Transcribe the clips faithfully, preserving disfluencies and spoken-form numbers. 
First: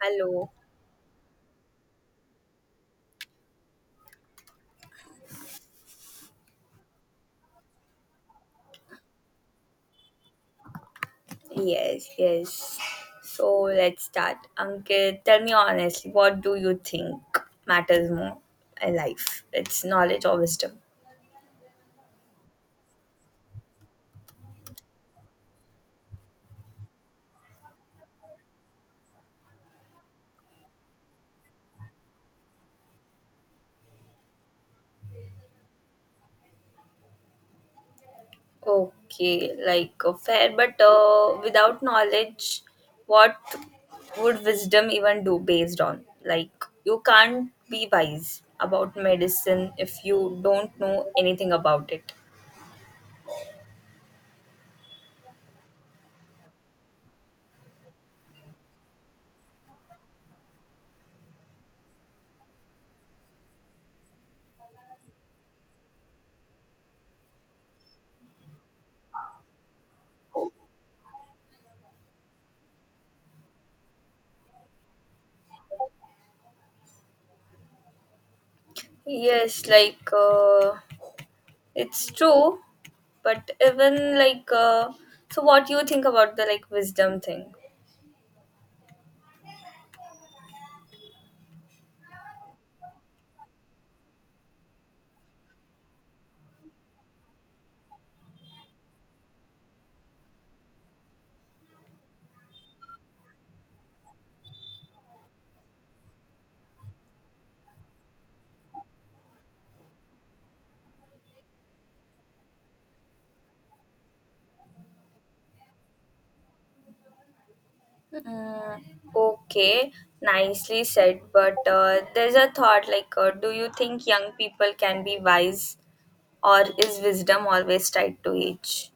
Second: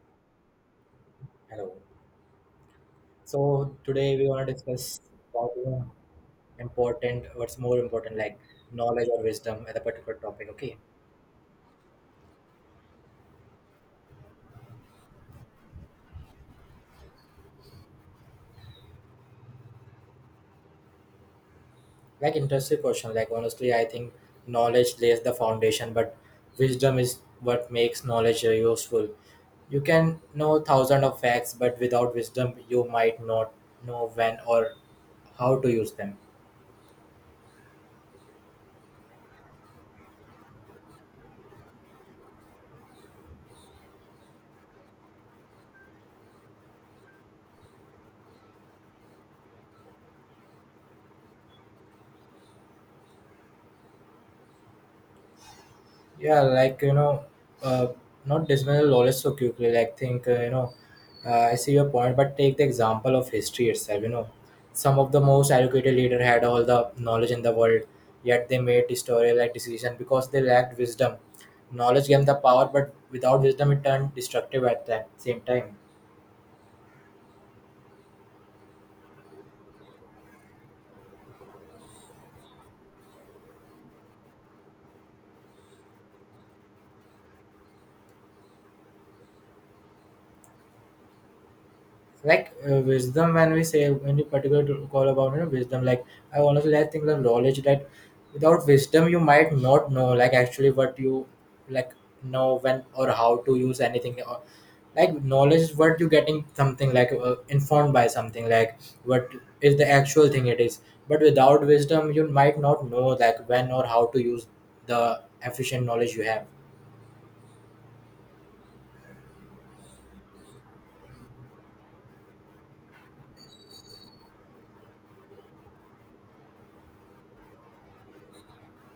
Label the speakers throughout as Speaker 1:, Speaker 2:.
Speaker 1: Hello.
Speaker 2: Hello. So today we want to discuss about you know, important, what's more important, like knowledge or wisdom at a particular topic. Okay,
Speaker 1: Yes, yes. So let's start. Ankit, tell me honestly, what do you think matters more in life? It's knowledge or wisdom?
Speaker 2: like interesting question. Like honestly, I think knowledge lays the foundation, but wisdom is what makes knowledge uh, useful. You can know thousand of facts, but without wisdom, you might not know when or how to use them.
Speaker 1: Okay, like uh, fair, but uh, without knowledge, what would wisdom even do based on? Like, you can't be wise about medicine if you don't know anything about it.
Speaker 2: Yeah, like you know uh, not dismantle knowledge so quickly. Like think, uh, you know uh, I see your point, but take the example of history itself. You know some of the most educated leader had all the knowledge in the world, yet they made historical like decision because they lacked wisdom. Knowledge gave them the power, but without wisdom it turned destructive at the same time.
Speaker 1: Yes, like uh, it's true, but even like, uh, so what do you think about the like wisdom thing?
Speaker 2: Like uh, wisdom, when we say when you particular to call about you know, wisdom, like I honestly I think the knowledge that without wisdom you might not know like actually what you like know when or how to use anything, or like knowledge is what you getting something like uh, informed by something, like what is the actual thing it is. But without wisdom you might not know like when or how to use the efficient knowledge you have.
Speaker 1: Mm, okay, nicely said, but uh, there's a thought like, uh, do you think young people can be wise, or is wisdom always tied to age?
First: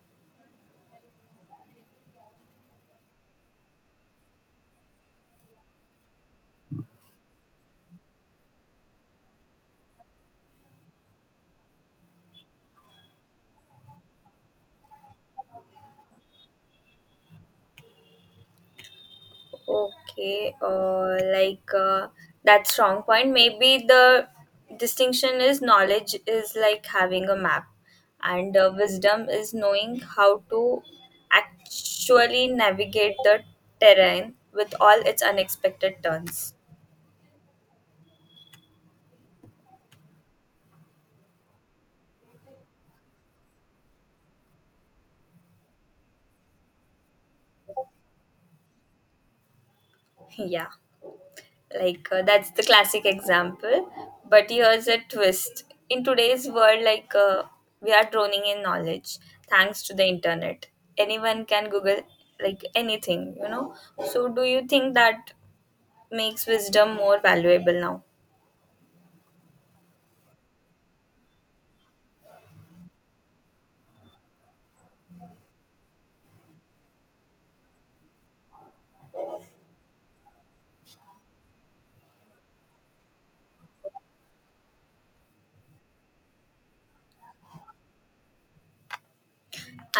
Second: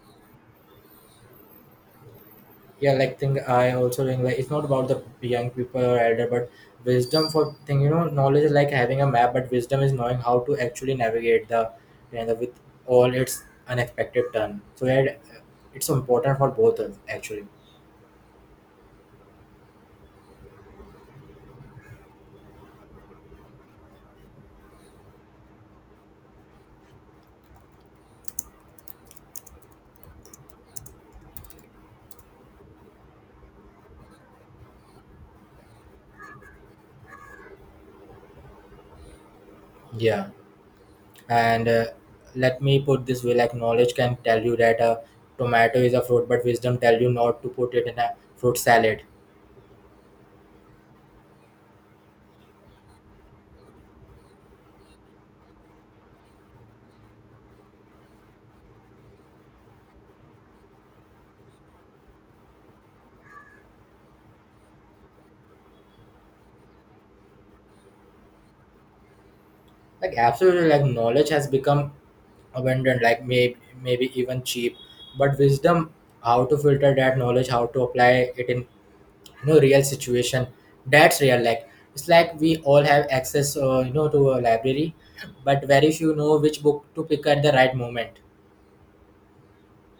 Speaker 2: Yeah, like thing I also think, like it's not about the young people or elder, but wisdom for thing you know knowledge is like having a map, but wisdom is knowing how to actually navigate the, you know, with all its unexpected turn. So yeah, it- it's important for both of actually.
Speaker 1: Okay, uh, like uh, that strong point. Maybe the distinction is knowledge is like having a map, and uh, wisdom is knowing how to actually navigate the terrain with all its unexpected turns.
Speaker 2: Yeah, and uh, let me put this way, like knowledge can tell you that a tomato is a fruit, but wisdom tell you not to put it in a fruit salad.
Speaker 1: Yeah. Like uh, that's the classic example, but here's a twist in today's world, like uh, we are droning in knowledge thanks to the internet. Anyone can google like anything you know So do you think that makes wisdom more valuable now?
Speaker 2: Like absolutely, like knowledge has become abundant, like maybe maybe even cheap. But wisdom, how to filter that knowledge, how to apply it in you know real situation, that's real. Like it's like we all have access uh, you know to a library, but very few know which book to pick at the right moment.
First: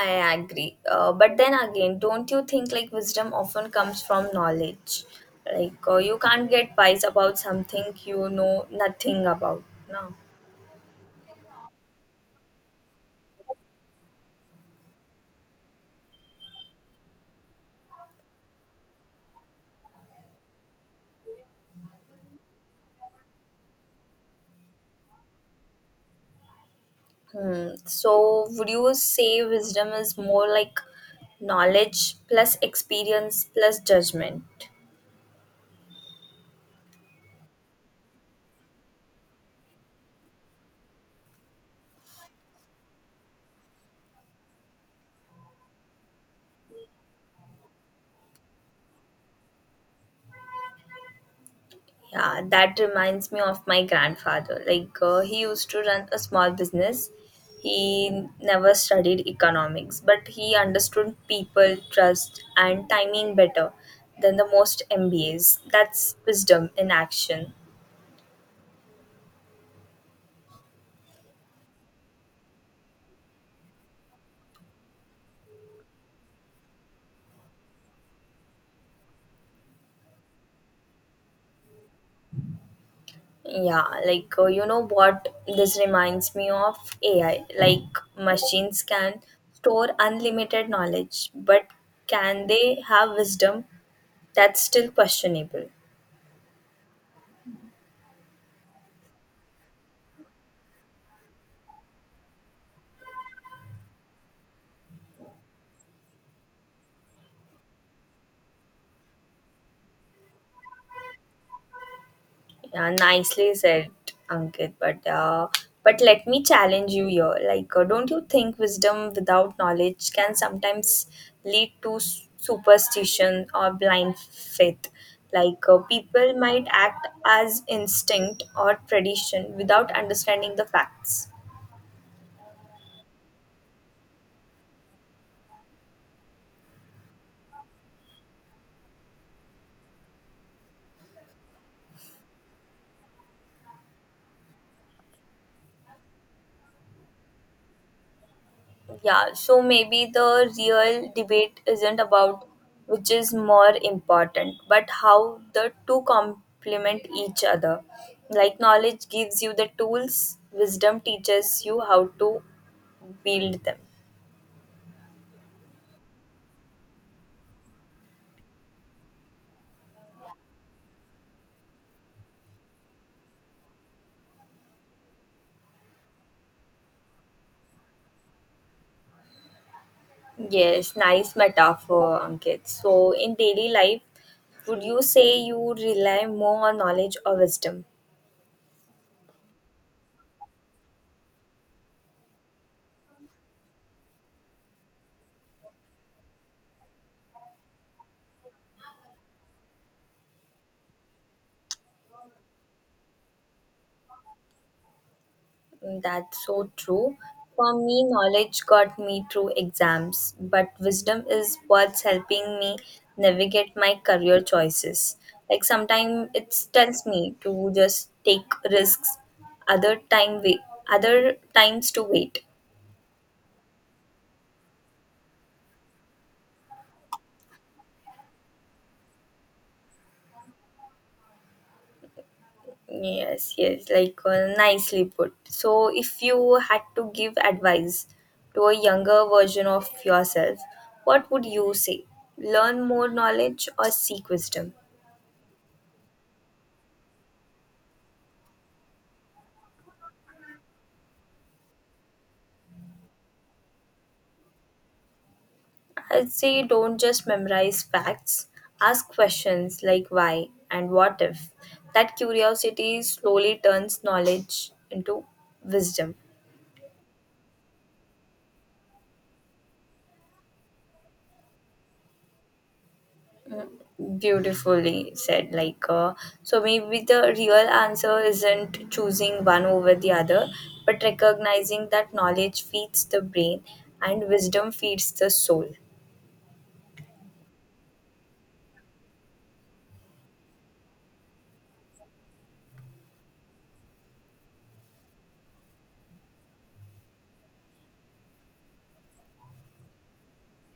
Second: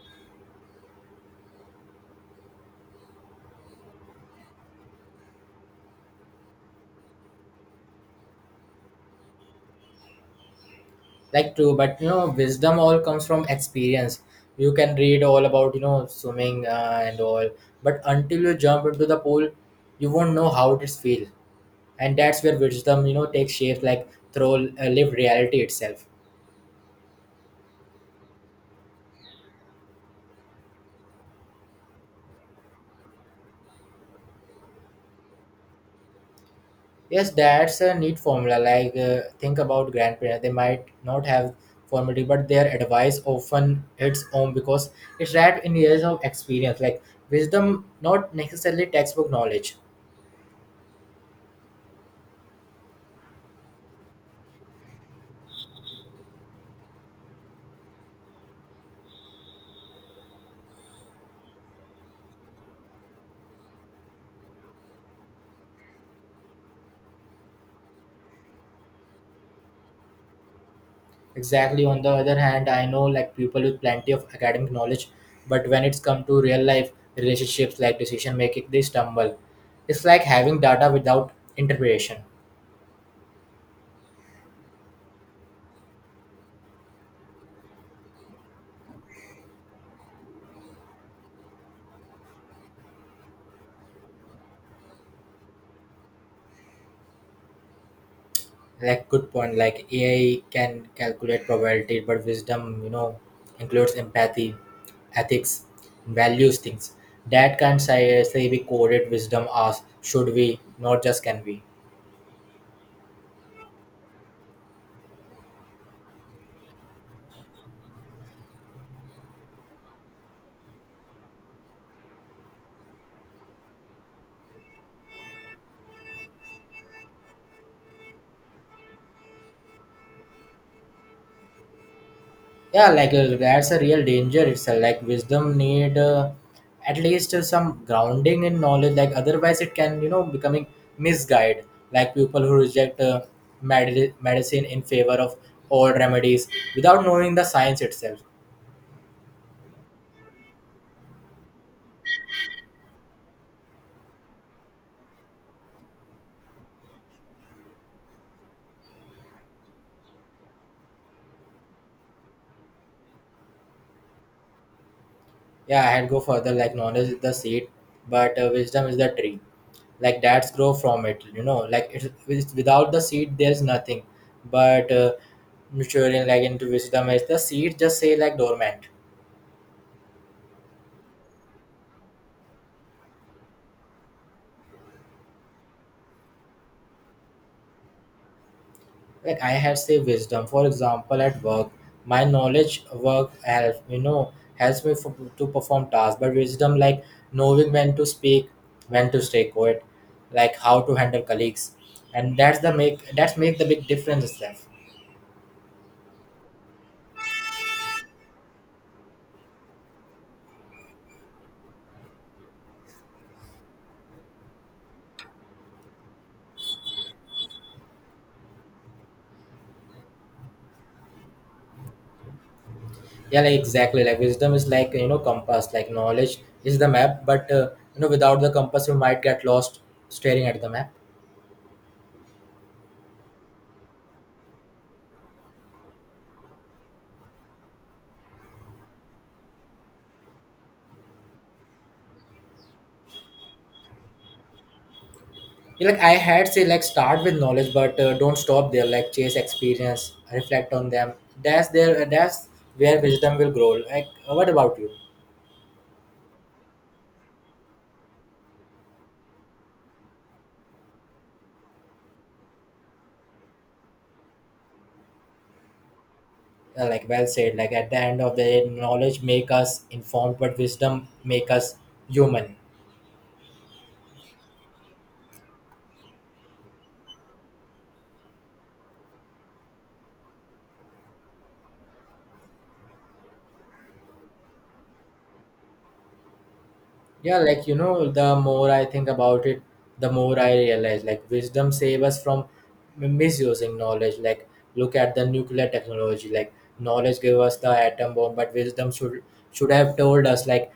Speaker 1: I agree, uh, but then again, don't you think like wisdom often comes from knowledge? Like uh, you can't get wise about something you know nothing about, no?
Speaker 2: Like true, but you know wisdom all comes from experience. You can read all about you know swimming uh, and all, but until you jump into the pool you won't know how it feels. And that's where wisdom you know takes shape, like through uh, live reality itself.
Speaker 1: Hmm. So, would you say wisdom is more like knowledge plus experience plus judgment?
Speaker 2: Yes, that's a neat formula. Like, uh, think about grandparents. They might not have formality, but their advice often hits home because it's wrapped in years of experience. Like, wisdom, not necessarily textbook knowledge.
Speaker 1: Yeah, that reminds me of my grandfather. Like, uh, he used to run a small business. He never studied economics, but he understood people, trust, and timing better than the most M B As. That's wisdom in action.
Speaker 2: Exactly. On the other hand, I know like people with plenty of academic knowledge, but when it's come to real life relationships, like decision making, they stumble. It's like having data without interpretation.
Speaker 1: Yeah, like uh, you know what this reminds me of? A I. Like machines can store unlimited knowledge, but can they have wisdom? That's still questionable.
Speaker 2: Like good point, like AI can calculate probability, but wisdom you know includes empathy, ethics, values, things that can say, say be coded. Wisdom as should we, not just can we.
Speaker 1: Yeah, nicely said, Ankit. But uh, but let me challenge you here. Like, uh, don't you think wisdom without knowledge can sometimes lead to s- superstition or blind faith? Like, uh, people might act as instinct or tradition without understanding the facts.
Speaker 2: Yeah, like uh, that's a real danger itself. Like wisdom need uh, at least uh, some grounding in knowledge, like otherwise it can you know becoming misguided, like people who reject uh, med- medicine in favor of old remedies without knowing the science itself.
Speaker 1: Yeah, so maybe the real debate isn't about which is more important, but how the two complement each other. Like, knowledge gives you the tools, wisdom teaches you how to build them.
Speaker 2: Yeah, I had go further. Like knowledge is the seed, but uh, wisdom is the tree. Like dads grow from it. You know, like it's, it's without the seed, there's nothing. But uh, maturing like into wisdom is the seed. Just say like dormant.
Speaker 1: Yes, nice metaphor, Ankit. So, in daily life, would you say you rely more on knowledge or wisdom?
Speaker 2: Like I had say wisdom. For example, at work, my knowledge work help you know helps me for, to perform tasks. But wisdom, like knowing when to speak, when to stay quiet, like how to handle colleagues, and that's the make that's make the big difference itself.
Speaker 1: That's so true. For me, knowledge got me through exams, but wisdom is what's helping me navigate my career choices. Like sometimes it tells me to just take risks, other time wait, other times to wait.
Speaker 2: Yeah, like exactly, like wisdom is like you know compass. Like knowledge is the map, but uh, you know without the compass you might get lost staring at the map.
Speaker 1: Yes, yes, like uh, nicely put. So, if you had to give advice to a younger version of yourself, what would you say? Learn more knowledge or seek wisdom?
Speaker 2: Yeah, like I had say, like start with knowledge, but uh, don't stop there. Like chase experience, reflect on them. That's there that's where wisdom will grow. Like uh, what about you?
Speaker 1: I'd say don't just memorize facts. Ask questions like why and what if. That curiosity slowly turns knowledge into wisdom.
Speaker 2: Uh, like well said. Like at the end of the day, knowledge make us informed, but wisdom make us human.
Speaker 1: Beautifully said. Like, uh, so maybe the real answer isn't choosing one over the other, but recognizing that knowledge feeds the brain and wisdom feeds the soul.
Speaker 2: Yeah, like you know, the more I think about it, the more I realize like wisdom save us from m- misusing knowledge. Like look at the nuclear technology. Like knowledge gave us the atom bomb, but wisdom should should have told us like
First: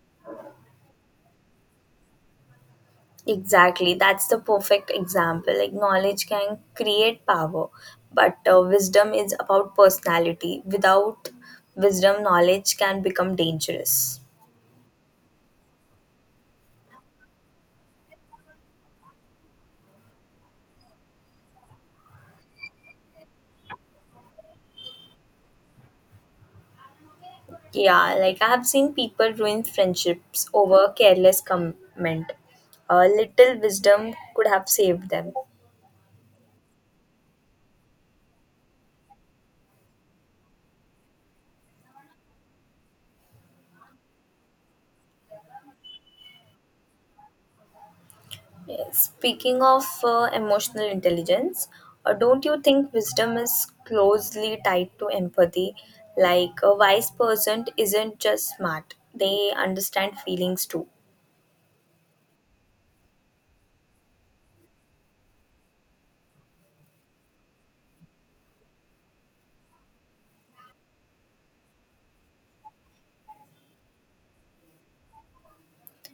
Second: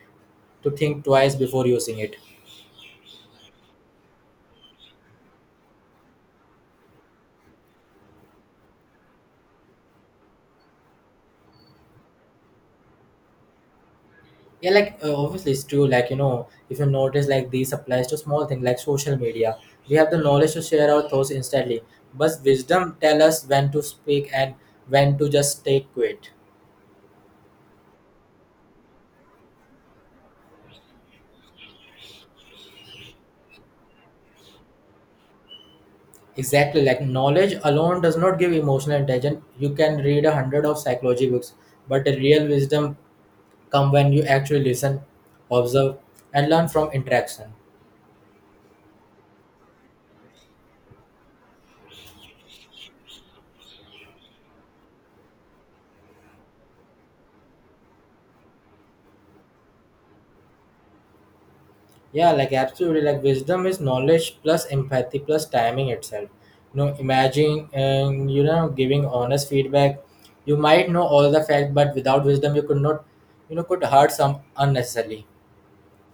Speaker 2: to think twice before using it.
Speaker 1: Exactly, that's the perfect example. Like, knowledge can create power, but uh, wisdom is about personality. Without wisdom, knowledge can become dangerous.
Speaker 2: Yeah, like uh, obviously it's true. Like you know, if you notice, like these applies to small things like social media. We have the knowledge to share our thoughts instantly, but wisdom tell us when to speak and when to just stay quiet.
Speaker 1: Yeah, like I have seen people ruin friendships over careless comment. A little wisdom could have saved them.
Speaker 2: Exactly, like knowledge alone does not give emotional intelligence. You can read a hundred of psychology books, but the real wisdom come when you actually listen, observe, and learn from interaction.
Speaker 1: Speaking of uh, emotional intelligence, uh, don't you think wisdom is closely tied to empathy? Like a wise person isn't just smart, they understand feelings too.
Speaker 2: Yeah, like absolutely, like wisdom is knowledge plus empathy plus timing itself. You know, imagine and you know giving honest feedback. You might know all the facts, but without wisdom, you could not, you know, could hurt some unnecessarily.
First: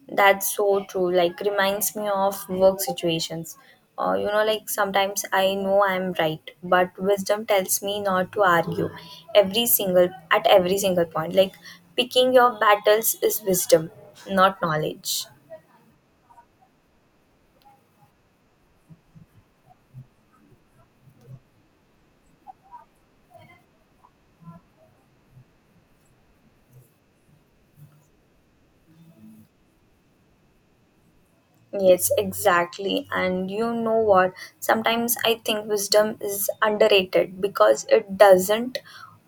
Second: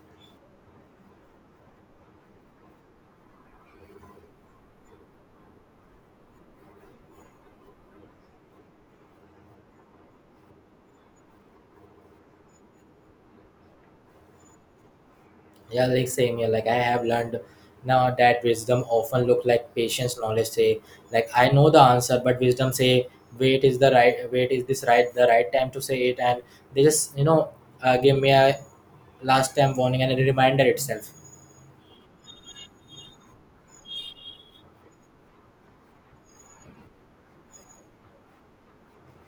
Speaker 1: That's so true. Like, reminds me of work situations. Uh, you know, like sometimes I know I'm right, but wisdom tells me not to argue every single at every single point. Like, picking your battles is wisdom, not knowledge.
Speaker 2: Yeah, like same here. Like I have learned now that wisdom often look like patience, knowledge. Say like I know the answer, but wisdom say wait is the right wait is this right the right time to say it, and they just you know uh, give me a last time warning and a reminder itself.
Speaker 1: Yes, exactly. And you know what? Sometimes I think wisdom is underrated because it doesn't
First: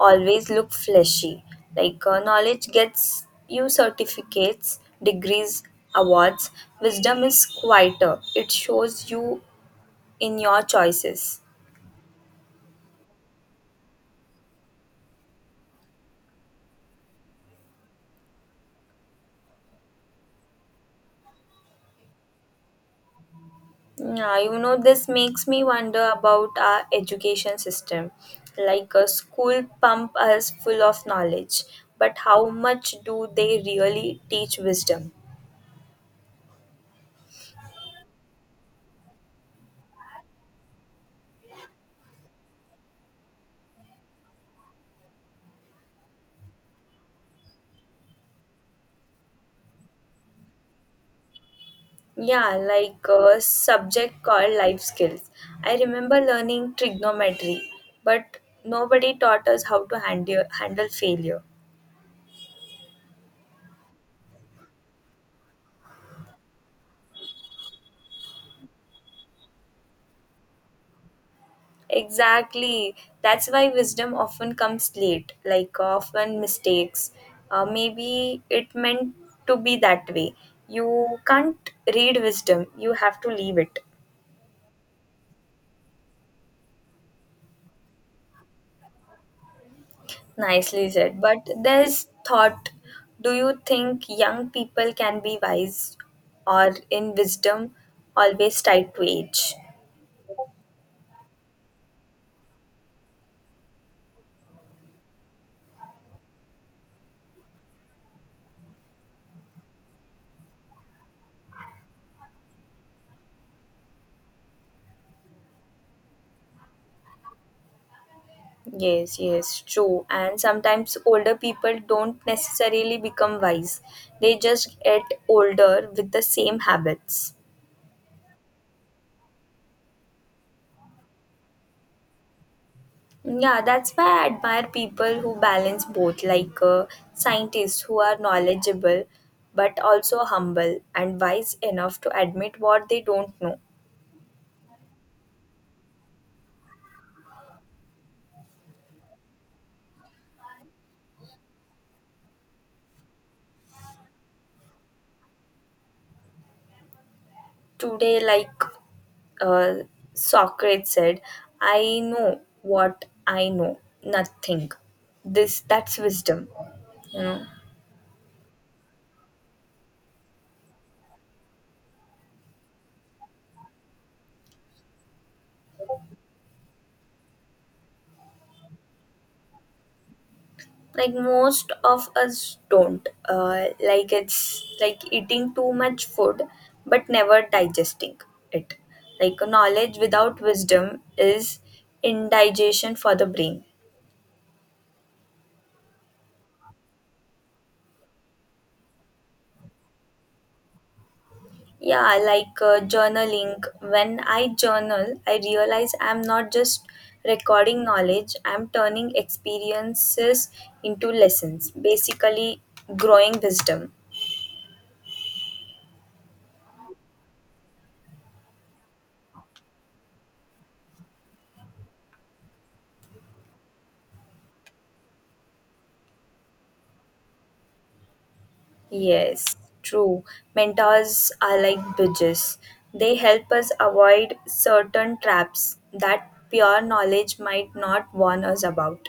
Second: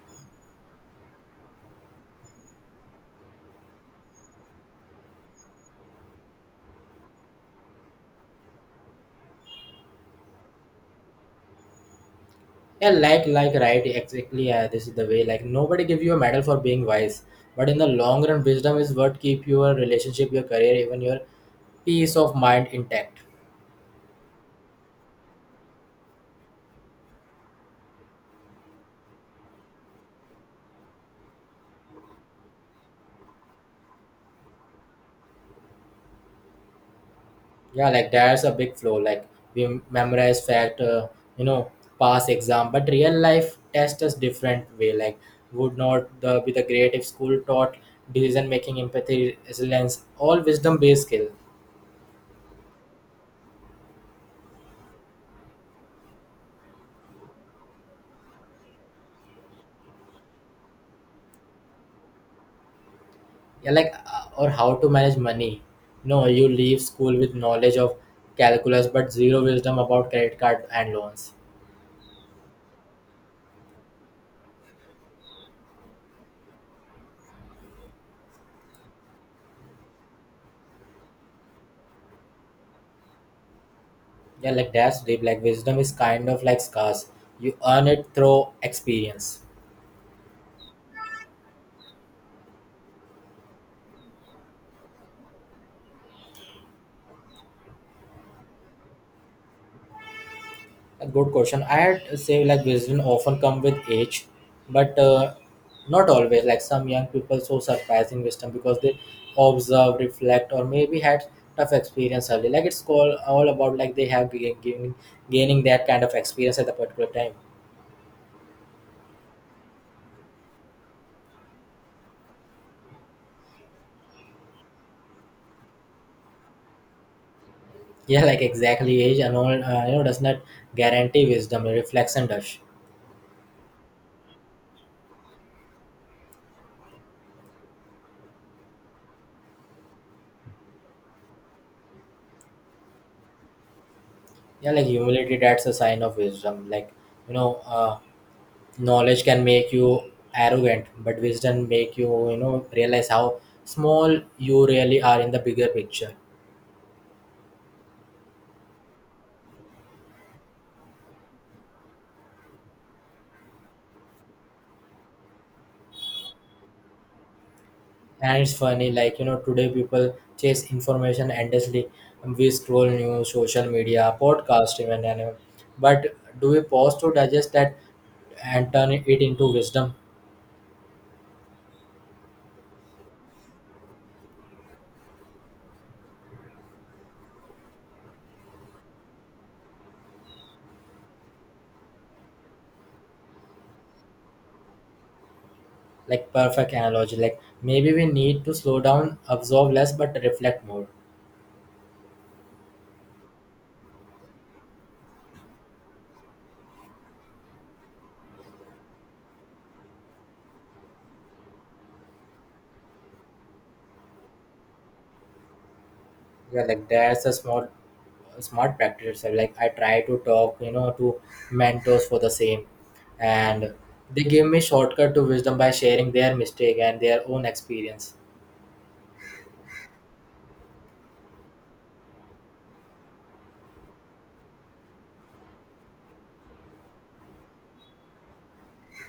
Speaker 1: always look flashy. Like uh, knowledge gets you certificates, degrees, awards. Wisdom is quieter, it shows you in your choices.
Speaker 2: Yeah, like like right exactly. Yeah, this is the way. Like nobody give you a medal for being wise, but in the long run, wisdom is what keep your relationship, your career, even your peace of mind intact.
Speaker 1: Yeah, you know, this makes me wonder about our education system. Like a school pump us full of knowledge, but how much do they really teach wisdom?
Speaker 2: Yeah, like there's a big flow. Like we memorize fact, uh, you know, pass exam, but real life test is different way. Like would not the be the great if school taught decision making, empathy, resilience, all wisdom based skill.
Speaker 1: Yeah, like a subject called life skills. I remember learning trigonometry, but nobody taught us how to handle handle failure.
Speaker 2: Yeah, like uh, or how to manage money. No, you leave school with knowledge of calculus, but zero wisdom about credit card and loans.
Speaker 1: Exactly. That's why wisdom often comes late, like uh, often mistakes. Uh, maybe it meant to be that way. You can't read wisdom, you have to leave it.
Speaker 2: Yeah, like that's deep. Like wisdom is kind of like scars. You earn it through experience.
Speaker 1: Nicely said. But there's thought, do you think young people can be wise, or in wisdom, always tied to age?
Speaker 2: A good question. I had say like wisdom often come with age, but uh, not always. Like some young people so surprising wisdom because they observe, reflect, or maybe had tough experience early. Like it's called all about like they have gain, gain, gaining that kind of experience at a particular time.
Speaker 1: Yes, yes, true. And sometimes older people don't necessarily become wise, they just get older with the same habits.
Speaker 2: Yeah, like exactly, age and all uh, you know does not guarantee wisdom. Reflection does.
Speaker 1: Yeah, that's why I admire people who balance both, like uh, scientists who are knowledgeable but also humble and wise enough to admit what they don't know.
Speaker 2: Yeah, like humility, that's a sign of wisdom. Like you know. Uh, Knowledge can make you arrogant, but wisdom make you you know realize how small you really are in the bigger picture.
Speaker 1: Today, like uh, Socrates said, I know what I know, nothing. This that's wisdom, you know.
Speaker 2: And it's funny, like you know today people chase information endlessly. We scroll news, social media, podcast even, and uh, but do we pause to digest that and turn it into wisdom?
Speaker 1: Like most of us don't, uh, like it's like eating too much food but never digesting it. Like knowledge without wisdom is indigestion for the brain.
Speaker 2: Like perfect analogy, like maybe we need to slow down, absorb less but reflect more.
Speaker 1: Yeah, like uh, journaling, when I journal I realize I'm not just recording knowledge, I'm turning experiences into lessons, basically growing wisdom.
Speaker 2: Yeah, like that's a smart, smart practice. So, like I try to talk, you know, to mentors for the same, and they give me shortcut to wisdom by sharing their mistake and their own experience.
Speaker 1: Yes, true. Mentors are like bridges. They help us avoid certain traps that pure knowledge might not warn us about.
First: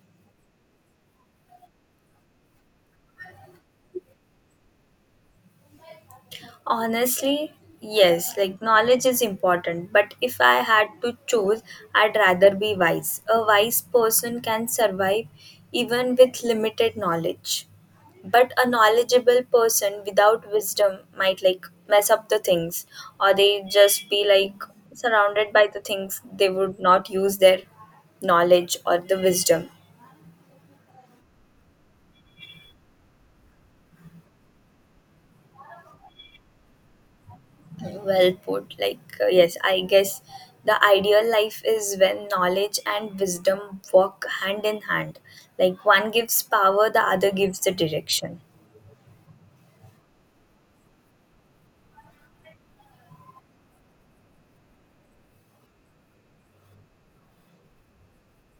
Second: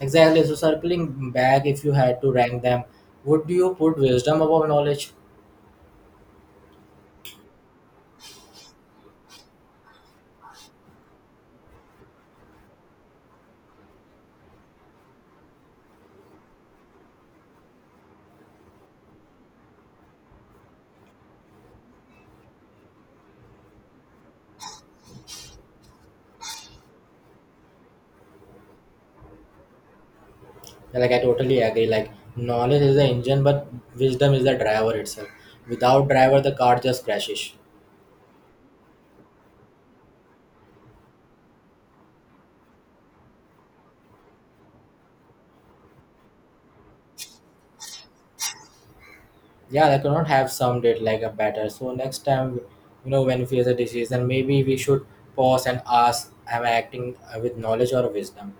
Speaker 2: Exactly. So circling back, if you had to rank them, would you put wisdom above knowledge?
Speaker 1: Honestly, yes, like knowledge is important, but if I had to choose, I'd rather be wise. A wise person can survive even with limited knowledge. But a knowledgeable person without wisdom might like mess up the things or they just be like surrounded by the things they would not use their knowledge or the wisdom.
Speaker 2: Yeah, like I totally agree. Like knowledge is the engine, but wisdom is the driver itself. Without driver, the car just crashes.
Speaker 1: Well put. Like, uh, yes, I guess the ideal life is when knowledge and wisdom walk hand in hand. Like, one gives power, the other gives the direction.
Speaker 2: Yeah, I could not have summed it like a better. So next time, you know, when we face a decision, maybe we should pause and ask, am I acting uh, with knowledge or wisdom?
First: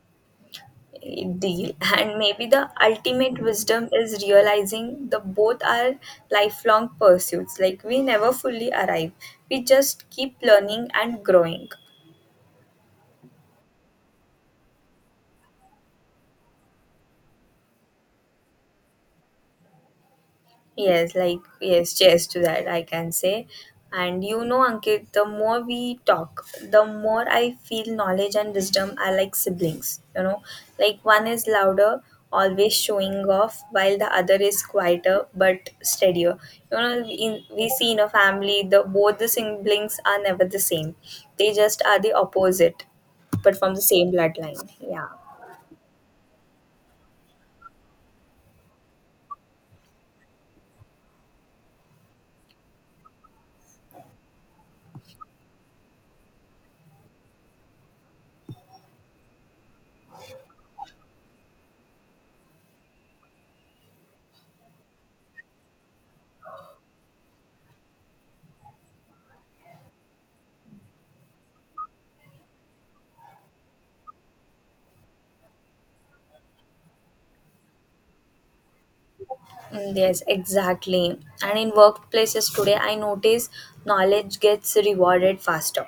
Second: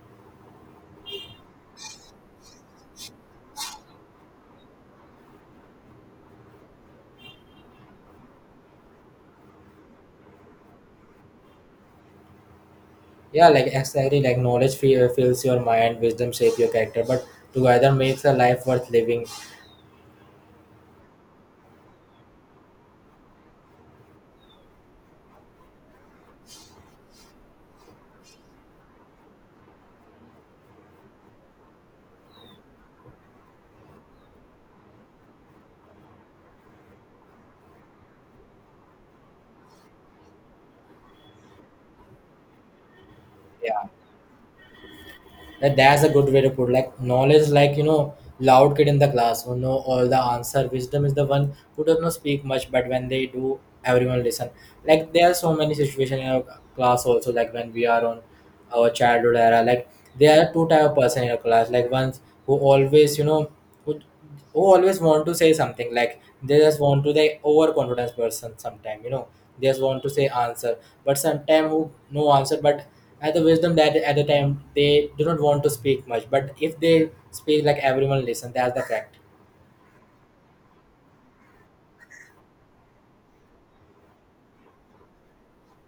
Speaker 1: Eh, deal. And maybe the ultimate wisdom is realizing the both are lifelong pursuits. Like, we never fully arrive, we just keep learning and growing.
Speaker 2: Yeah, like exactly, like knowledge fi- fills your mind, wisdom shapes your character, but together makes a life worth living.
Speaker 1: Yes, like, yes, cheers to that, I can say. And you know, Ankit, the more we talk, the more I feel knowledge and wisdom are like siblings, you know. Like, one is louder, always showing off, while the other is quieter but steadier. You know, in, we see in a family, the both the siblings are never the same. They just are the opposite, but from the
Speaker 2: Yeah.
Speaker 1: same bloodline. Yeah.
Speaker 2: that that's a good way to put. Like knowledge, like you know loud kid in the class who know all the answer. Wisdom is the one who does not speak much, but when they do everyone listen. Like there are so many situations in our class also, like when we are on our childhood era, like there are two type of person in our class, like ones who always you know, who who always want to say something, like they just want to, they overconfidence person sometime you know, they just want to say answer. But sometime who no answer, but at the wisdom that at the time they do not want to speak much, but if they speak like everyone listen, that's the fact.
Speaker 1: Mm, yes, exactly. And in workplaces today, I notice knowledge gets rewarded faster.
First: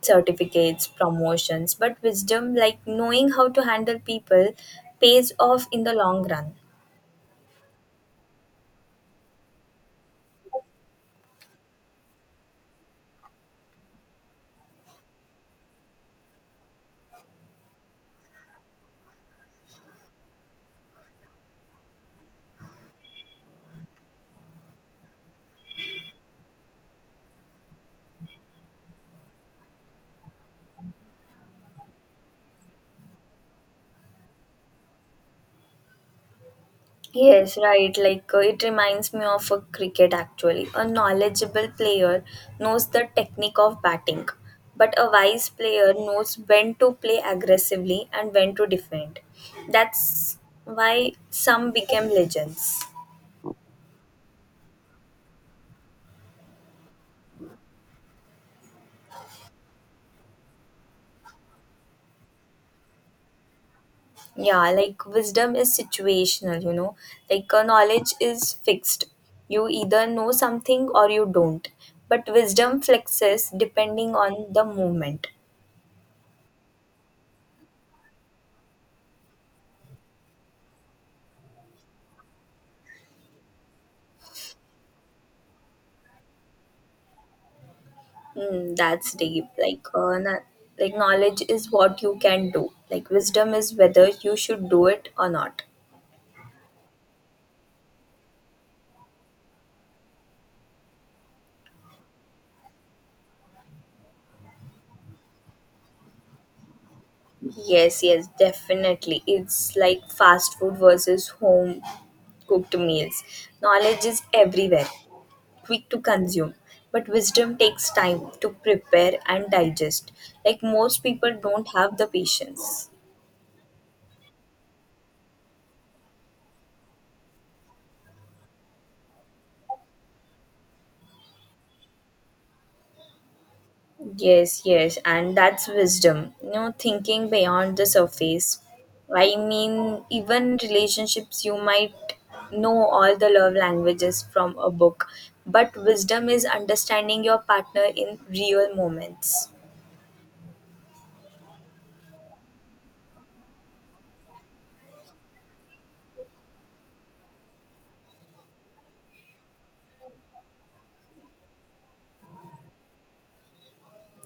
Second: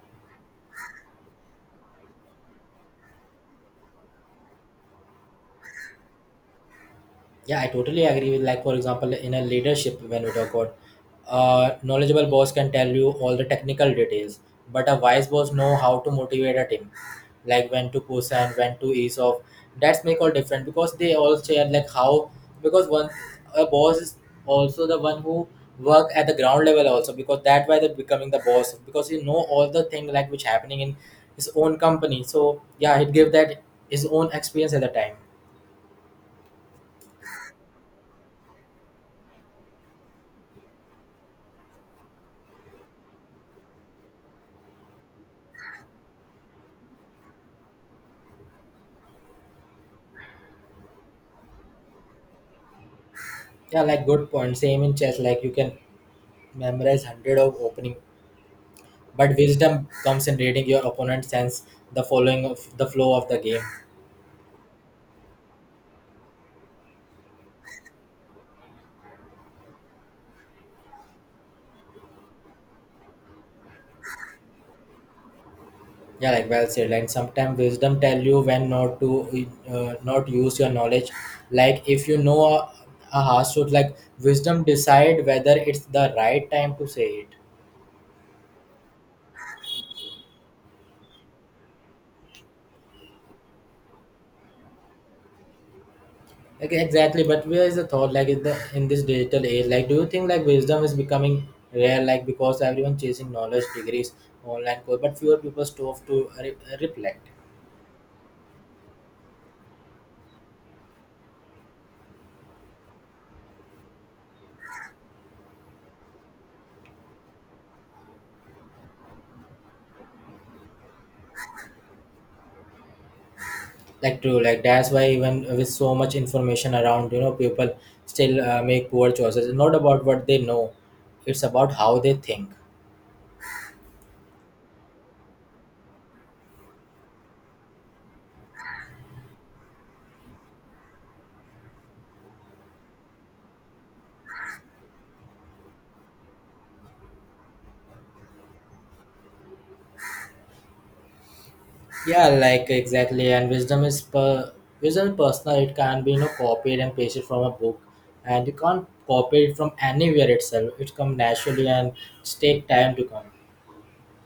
Speaker 1: Certificates, promotions, but wisdom, like knowing how to handle people, pays off in the long run.
Speaker 2: Yeah, I totally agree with, like for example in a leadership when we talk about uh, knowledgeable boss can tell you all the technical details, but a wise boss know how to motivate a team, like when to push and when to ease off. That's make all different because they all share like how because one a boss is also the one who work at the ground level also because that why they're becoming the boss because he know all the thing like which happening in his own company. So yeah, he give that his own experience at the time.
Speaker 1: Yes, right. Like uh, it reminds me of a cricket actually. A knowledgeable player knows the technique of batting, but a wise player knows when to play aggressively and when to defend. That's why some became legends.
Speaker 2: Yeah, like good point. Same in chess, like you can memorize hundred of opening, but wisdom comes in reading your opponent's sense, the following of the flow of the game.
Speaker 1: Yeah, like wisdom is situational, you know. Like uh, knowledge is fixed. You either know something or you don't. But wisdom flexes depending on the moment.
Speaker 2: Yeah, like well said. And sometimes wisdom tell you when not to uh, not use your knowledge. Like if you know a, a harsh truth, like wisdom decide whether it's the right time to say it.
Speaker 1: Mm, that's deep. Like, uh, na- like knowledge is what you can do. Like wisdom is whether you should do it or not.
Speaker 2: Okay, exactly. But where is the thought like in the in this digital age? Like, do you think like wisdom is becoming rare? Like because everyone chasing knowledge, degrees, online course, but fewer people stop to re- reflect.
Speaker 1: Yes, yes, definitely. It's like fast food versus home cooked meals. Knowledge is everywhere, quick to consume, but wisdom takes time to prepare and digest. Like most people don't have the patience.
Speaker 2: Like true, like that's why even with so much information around, you know, people still uh, make poor choices. It's not about what they know; it's about how they think.
Speaker 1: Yes, yes, and that's wisdom, you know, thinking beyond the surface. I mean, even relationships, you might know all the love languages from a book, but wisdom is understanding your partner in real moments.
Speaker 2: Yeah, like exactly. And wisdom is per wisdom is personal. It can be you know copied and pasted from a book, and you can't copy it from anywhere itself. It come naturally and it's take time to come.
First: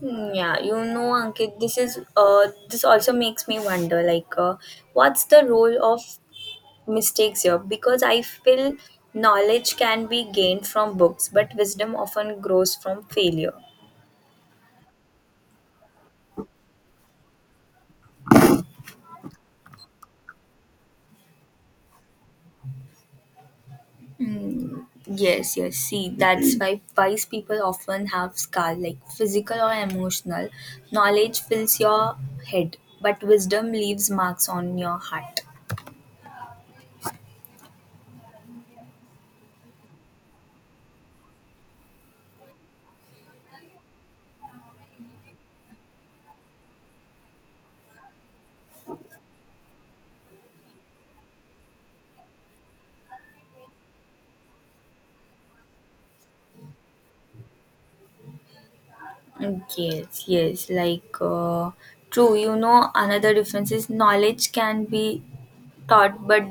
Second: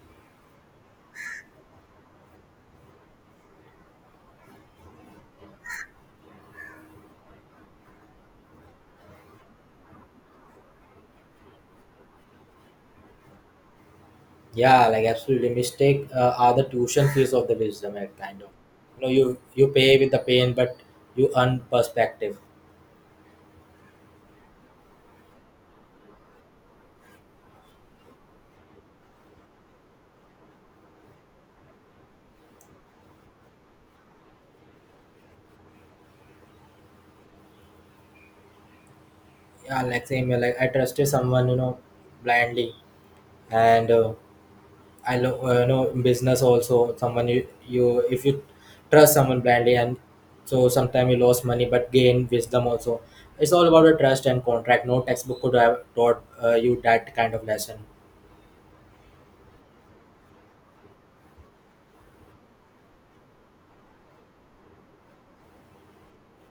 Speaker 1: Hmm, yeah, you know, Ankit, this is uh, this also makes me wonder, like, uh, what's the role of mistakes here, because I feel knowledge can be gained from books, but wisdom often grows from failure.
Speaker 2: Yeah, like absolutely. Mistake uh, are the tuition fees of the wisdom, like, kind of. You know, you you pay with the pain, but you earn perspective.
Speaker 1: Mm, yes, yes. See, that's why wise people often have scar, like physical or emotional. Knowledge fills your head, but wisdom leaves marks on your heart.
Speaker 2: Yeah, like same. Here, like I trusted someone, you know, blindly, and uh, I know, uh, you know business also someone you, you if you trust someone blindly and so sometimes you lose money but gain wisdom also. It's all about the trust and contract. No textbook could have taught uh, you that kind of lesson.
Speaker 1: Mm, yes, yes. Like, uh, true. You know, another difference is knowledge can be taught but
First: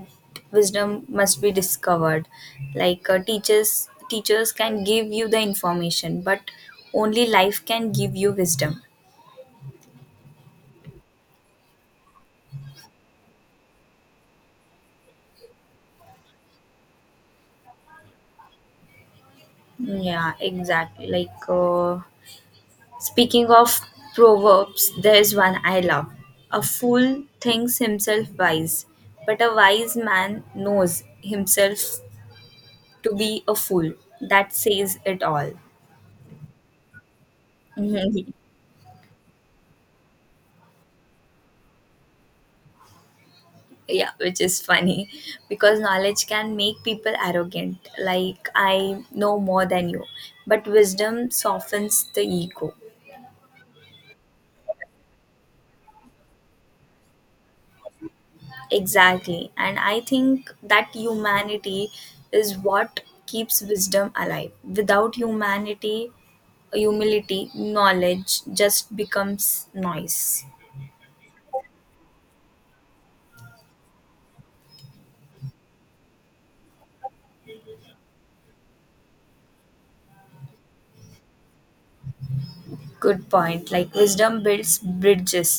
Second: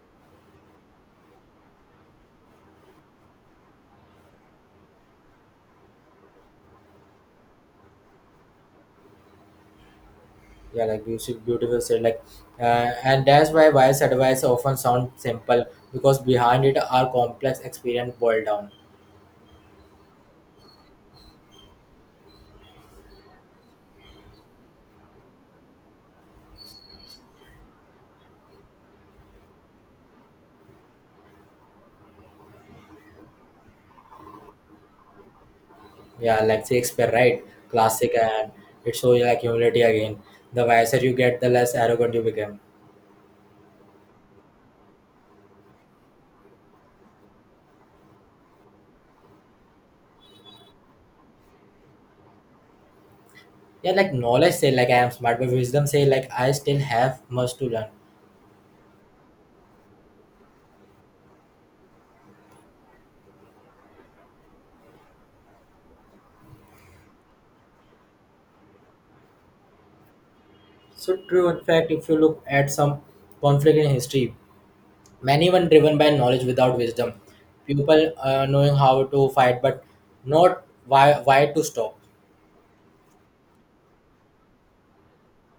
Speaker 1: wisdom must be discovered. like uh, teachers teachers can give you the information, but only life can give you wisdom.
Speaker 2: Yeah, like beautiful, beautiful said. Like, uh, and that's why wise advice often sound simple because behind it are complex experience boiled down.
Speaker 1: Yeah, exactly, like uh, speaking of proverbs, there is one I love: a fool thinks himself wise, but a wise man knows himself to be a fool. That says it all.
Speaker 2: Yeah, like Shakespeare, right? Classic, and it shows you like humility again. The wiser you get, the less arrogant you become.
Speaker 1: Yeah, which is funny, because knowledge can make people arrogant, like I know more than you, but wisdom softens the ego.
Speaker 2: Yeah, like knowledge say like I am smart, but wisdom say like I still have much to learn.
Speaker 1: Exactly, and I think that humanity is what keeps wisdom alive. Without humanity, humility, knowledge just becomes noise.
Speaker 2: So true. In fact, if you look at some conflict in history, many were driven by knowledge without wisdom. People uh, knowing how to fight, but not why why to stop.
Speaker 1: Good point, like wisdom builds bridges,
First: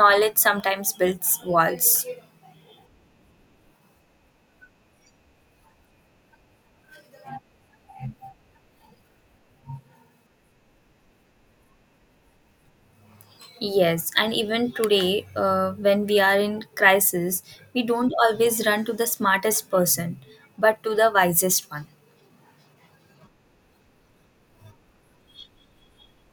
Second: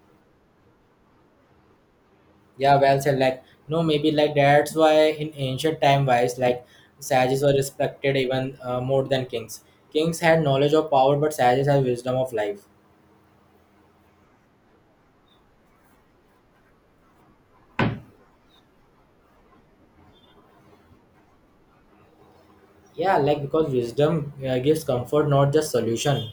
Speaker 1: knowledge sometimes builds walls.
Speaker 2: Yeah, well said. Like no, maybe like that's why in ancient time wise, like sages were respected even uh, more than kings. Kings had knowledge of power, but sages had wisdom of life.
Speaker 1: Yes, and even today, uh, when we are in crisis, we don't always run to the smartest person, but to the wisest one.
Speaker 2: Yeah, like because wisdom uh, gives comfort, not just solution.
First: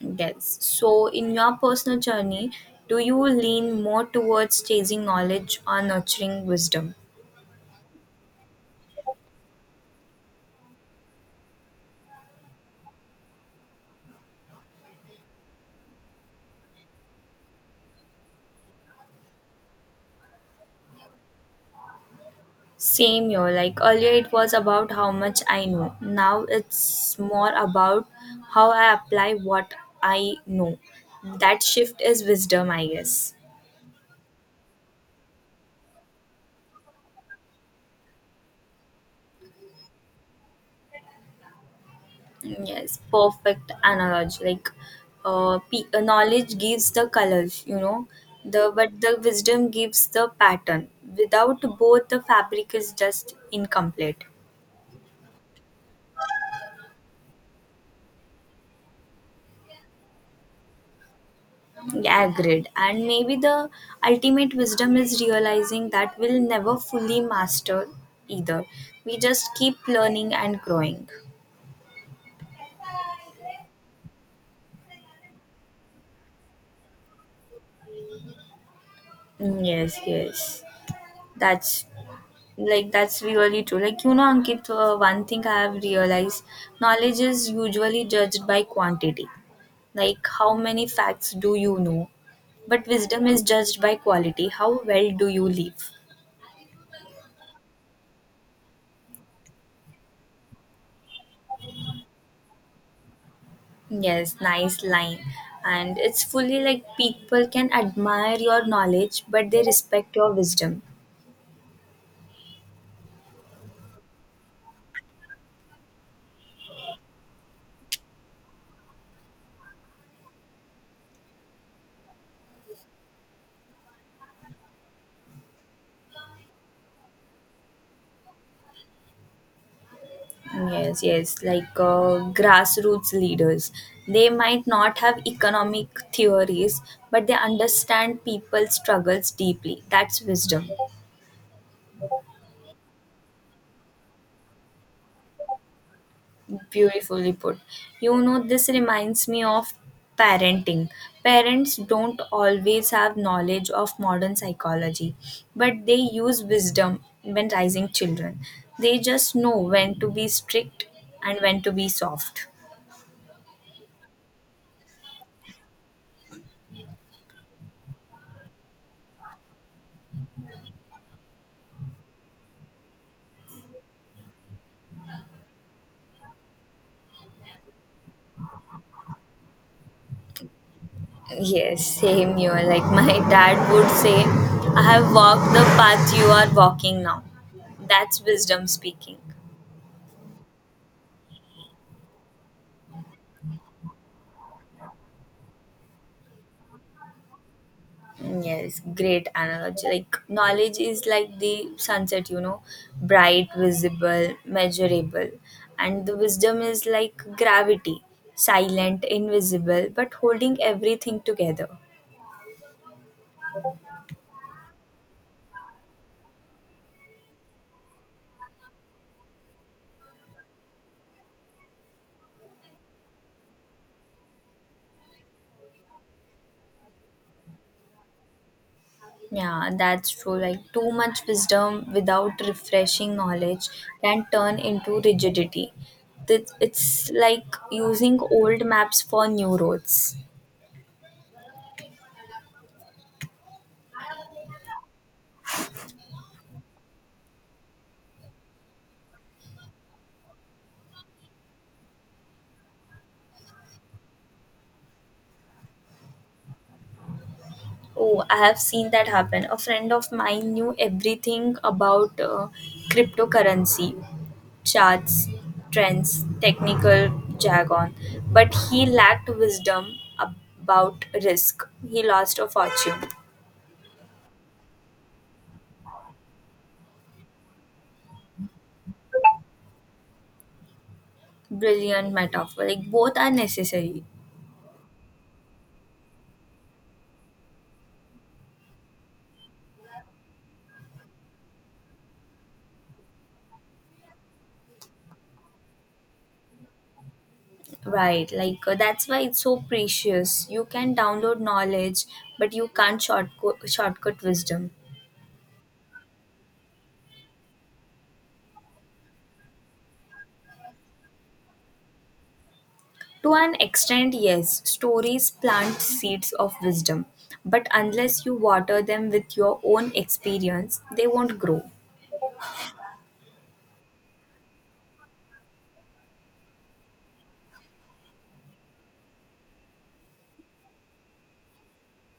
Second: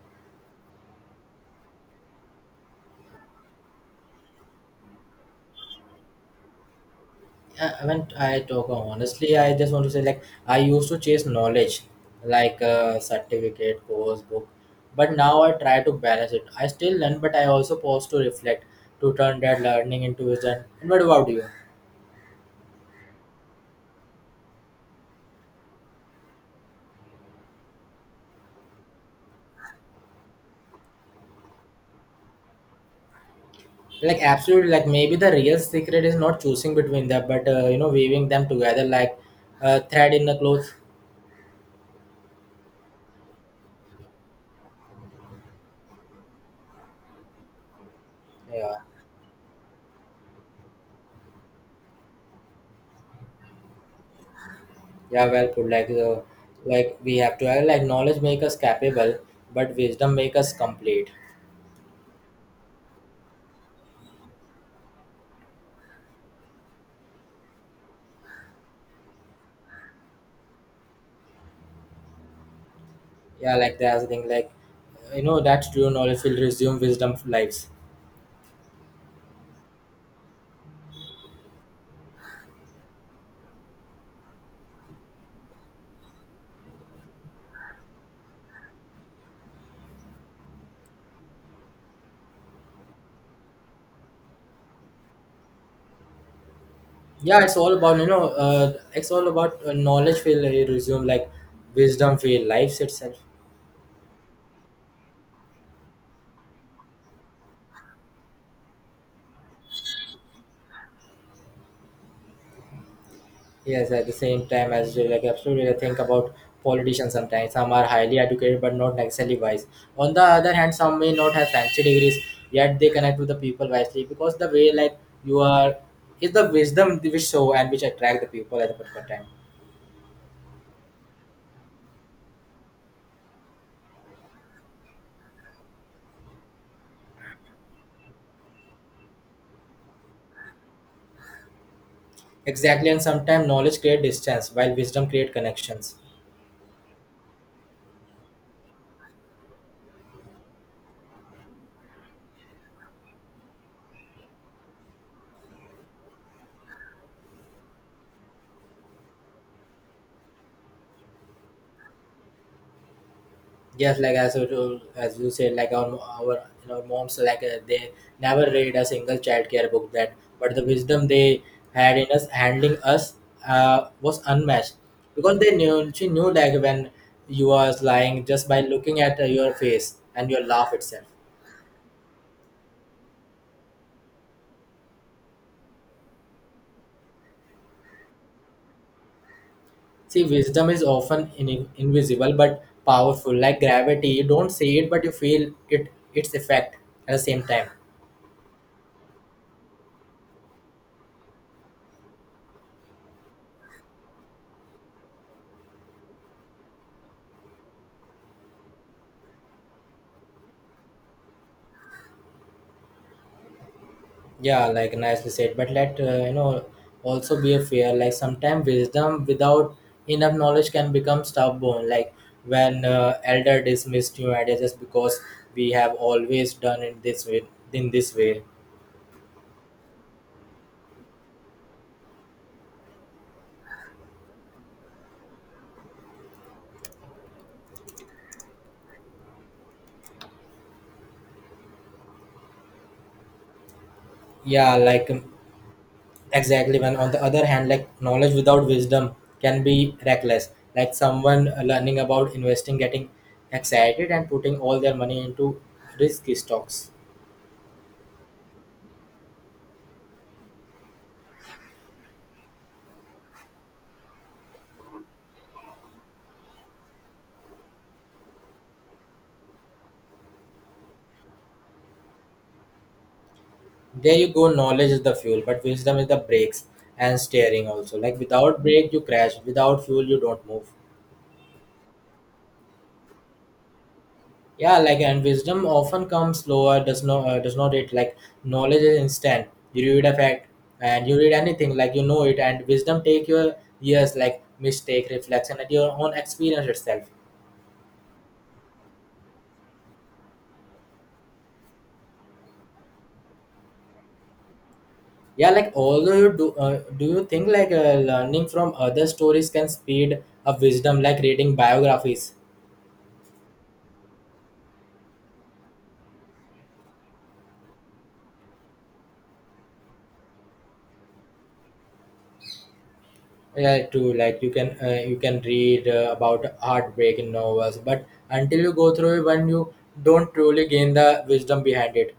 Speaker 1: Yes. So, in your personal journey, do you lean more towards chasing knowledge or nurturing wisdom?
Speaker 2: I I mean, I talk honestly. I just want to say, like, I used to chase knowledge, like uh, certificate, course, book, but now I try to balance it. I still learn, but I also pause to reflect to turn that learning into wisdom. And what about you?
Speaker 1: Same here. Like earlier, it was about how much I know. Now it's more about how I apply what I know. That shift is wisdom, I guess.
Speaker 2: Like, absolutely, like maybe the real secret is not choosing between them, but uh, you know, weaving them together like a thread in a cloth.
Speaker 1: Yes, perfect analogy. Like, uh, pe- uh, knowledge gives the colors, you know, the
Speaker 2: Yeah,
Speaker 1: but the wisdom gives the pattern. Without both, the fabric is just incomplete.
Speaker 2: yeah, well put. Like, uh, like we have to have like knowledge make us capable, but wisdom make us complete.
Speaker 1: Yeah, agreed. And maybe the ultimate wisdom is realizing that we'll never fully master either. We just keep learning and growing.
Speaker 2: Yeah, like that's the thing. Like, uh, you know, that true knowledge will resume wisdom lives.
Speaker 1: Mm, yes, yes. That's, like that's really true. Like you know, Ankit, uh, one thing I have realized: knowledge is usually judged by quantity, like how many facts do you know. But wisdom is judged by quality. How well do you live?
Speaker 2: Yeah, it's all about you know, uh, it's all about uh, knowledge will resume like wisdom will lives itself.
Speaker 1: Yes, nice line. And it's fully like people can admire your knowledge, but they respect your wisdom.
Speaker 2: Yes, at the same time as well, like absolutely, I think about politicians sometimes. Some are highly educated but not necessarily wise. On the other hand, some may not have fancy degrees, yet they connect with the people wisely because the way like you are is the wisdom which show and which attract the people at the particular time.
Speaker 1: Yes, yes, like uh, grassroots leaders. They might not have economic theories, but they understand people's struggles deeply. That's wisdom.
Speaker 2: Exactly, and sometimes knowledge create distance while wisdom create connections.
Speaker 1: Beautifully put. You know, this reminds me of parenting. Parents don't always have knowledge of modern psychology, but they use wisdom when raising children. They just know when to be strict and when to be soft.
Speaker 2: Yes, like as you- as you said, like our our you know moms like uh, they never read a single childcare book that, but the wisdom they had in us handling us uh, was unmatched because they knew she knew like when you are lying just by looking at uh, your face and your laugh itself.
Speaker 1: Yes, same here. Like my dad would say, I have walked the path you are walking now. That's wisdom speaking.
Speaker 2: See, wisdom is often in, invisible but powerful, like gravity. You don't see it, but you feel it its effect at the same time.
Speaker 1: Yes, great analogy. Like knowledge is like the sunset, you know, bright, visible, measurable. And the wisdom is like gravity, silent, invisible, but holding everything together.
Speaker 2: Yeah, like nicely said. But let uh, you know also be a fear. Like sometimes wisdom without enough knowledge can become stubborn. Like when uh, elder dismissed new ideas just because we have always done it this way. In this way,
Speaker 1: Yeah, that's true. Like, too much wisdom without refreshing knowledge can turn into rigidity. Th- It's like using old maps for new roads.
Speaker 2: yeah, like um, exactly. When on the other hand, like knowledge without wisdom can be reckless. Like someone uh, learning about investing, getting excited, and putting all their money into risky stocks.
Speaker 1: Oh, I have seen that happen. A friend of mine knew everything about uh, cryptocurrency, charts, trends, technical jargon, but he lacked wisdom about risk. He lost a fortune.
Speaker 2: There you go, knowledge is the fuel but wisdom is the brakes and steering also, like without brake you crash, without fuel you don't move.
Speaker 1: Brilliant metaphor. Like, both are necessary.
Speaker 2: Yeah, like and wisdom often comes slower, does not uh, does not it, like knowledge is instant, you read a fact and you read anything like you know it, and wisdom take your years like mistake reflection at your own experience itself.
Speaker 1: Right, like uh, that's why it's so precious. You can download knowledge, but you can't shortcut, shortcut wisdom.
Speaker 2: Yeah, like although you do uh, do you think like uh, learning from other stories can speed up wisdom, like reading biographies.
Speaker 1: To an extent, yes, stories plant seeds of wisdom, but unless you water them with your own experience, they won't grow.
Speaker 2: Yeah, true, like you can uh, you can read uh, about heartbreak in novels but until you go through it when you don't truly gain the wisdom behind it.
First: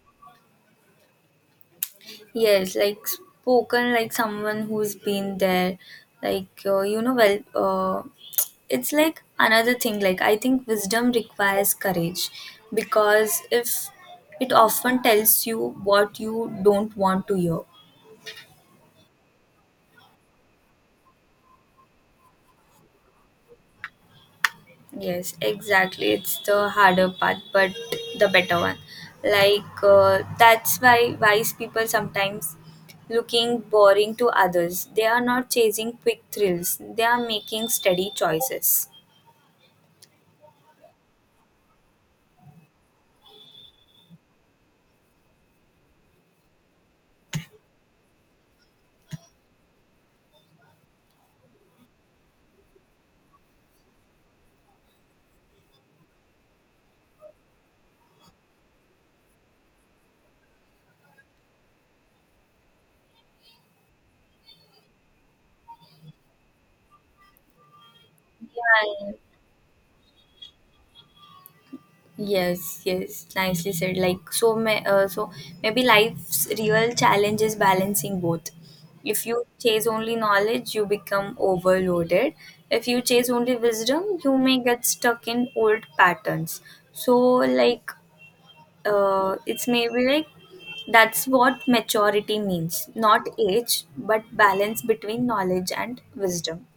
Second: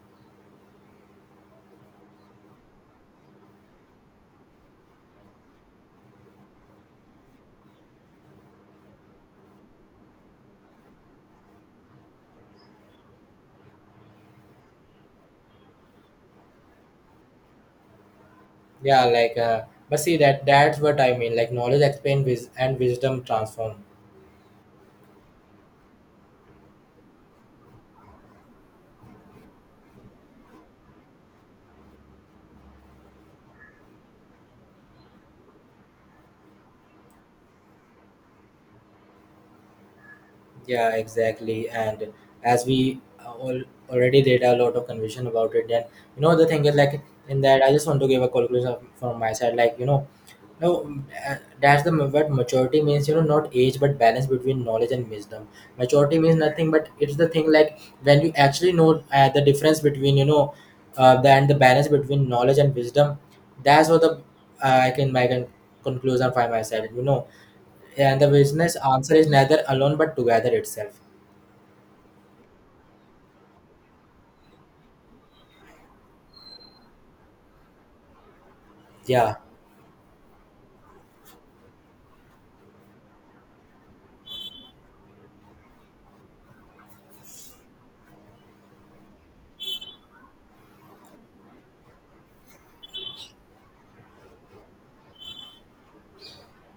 Speaker 1: Yes, like spoken like someone who's been there, like uh, you know, well, uh, it's like another thing. Like, I think wisdom requires courage because if it often tells you what you don't want to hear.
Speaker 2: Yeah, like uh, but see that that's what I mean, like knowledge expand wis- and wisdom transform.
Speaker 1: Yes, exactly. It's the harder part, but the better one. Like, uh, that's why wise people sometimes looking boring to others. They are not chasing quick thrills, they are making steady choices.
Speaker 2: Yeah, exactly. And as we uh, all already did a lot of conversation about it, then you know the thing is like in that I just want to give a conclusion from my side. Like you know, no, uh, that's the what maturity means. You know, not age, but balance between knowledge and wisdom. Maturity means nothing, but it's the thing like when you actually know uh, the difference between you know, uh, the, and the balance between knowledge and wisdom. That's what the uh, I can my con- conclusion by myself. You know, yeah, and the business
Speaker 1: Yeah.
Speaker 2: answer is neither alone but together itself.
Speaker 1: Yes, yes, nicely said. Like so, may, uh, so maybe life's real challenge is balancing both. If
Speaker 2: Yeah.
Speaker 1: you chase only knowledge, you become overloaded. If you chase only wisdom, you may get stuck in old patterns. So, like, uh, it's maybe like that's what maturity means, not age, but balance between knowledge and wisdom.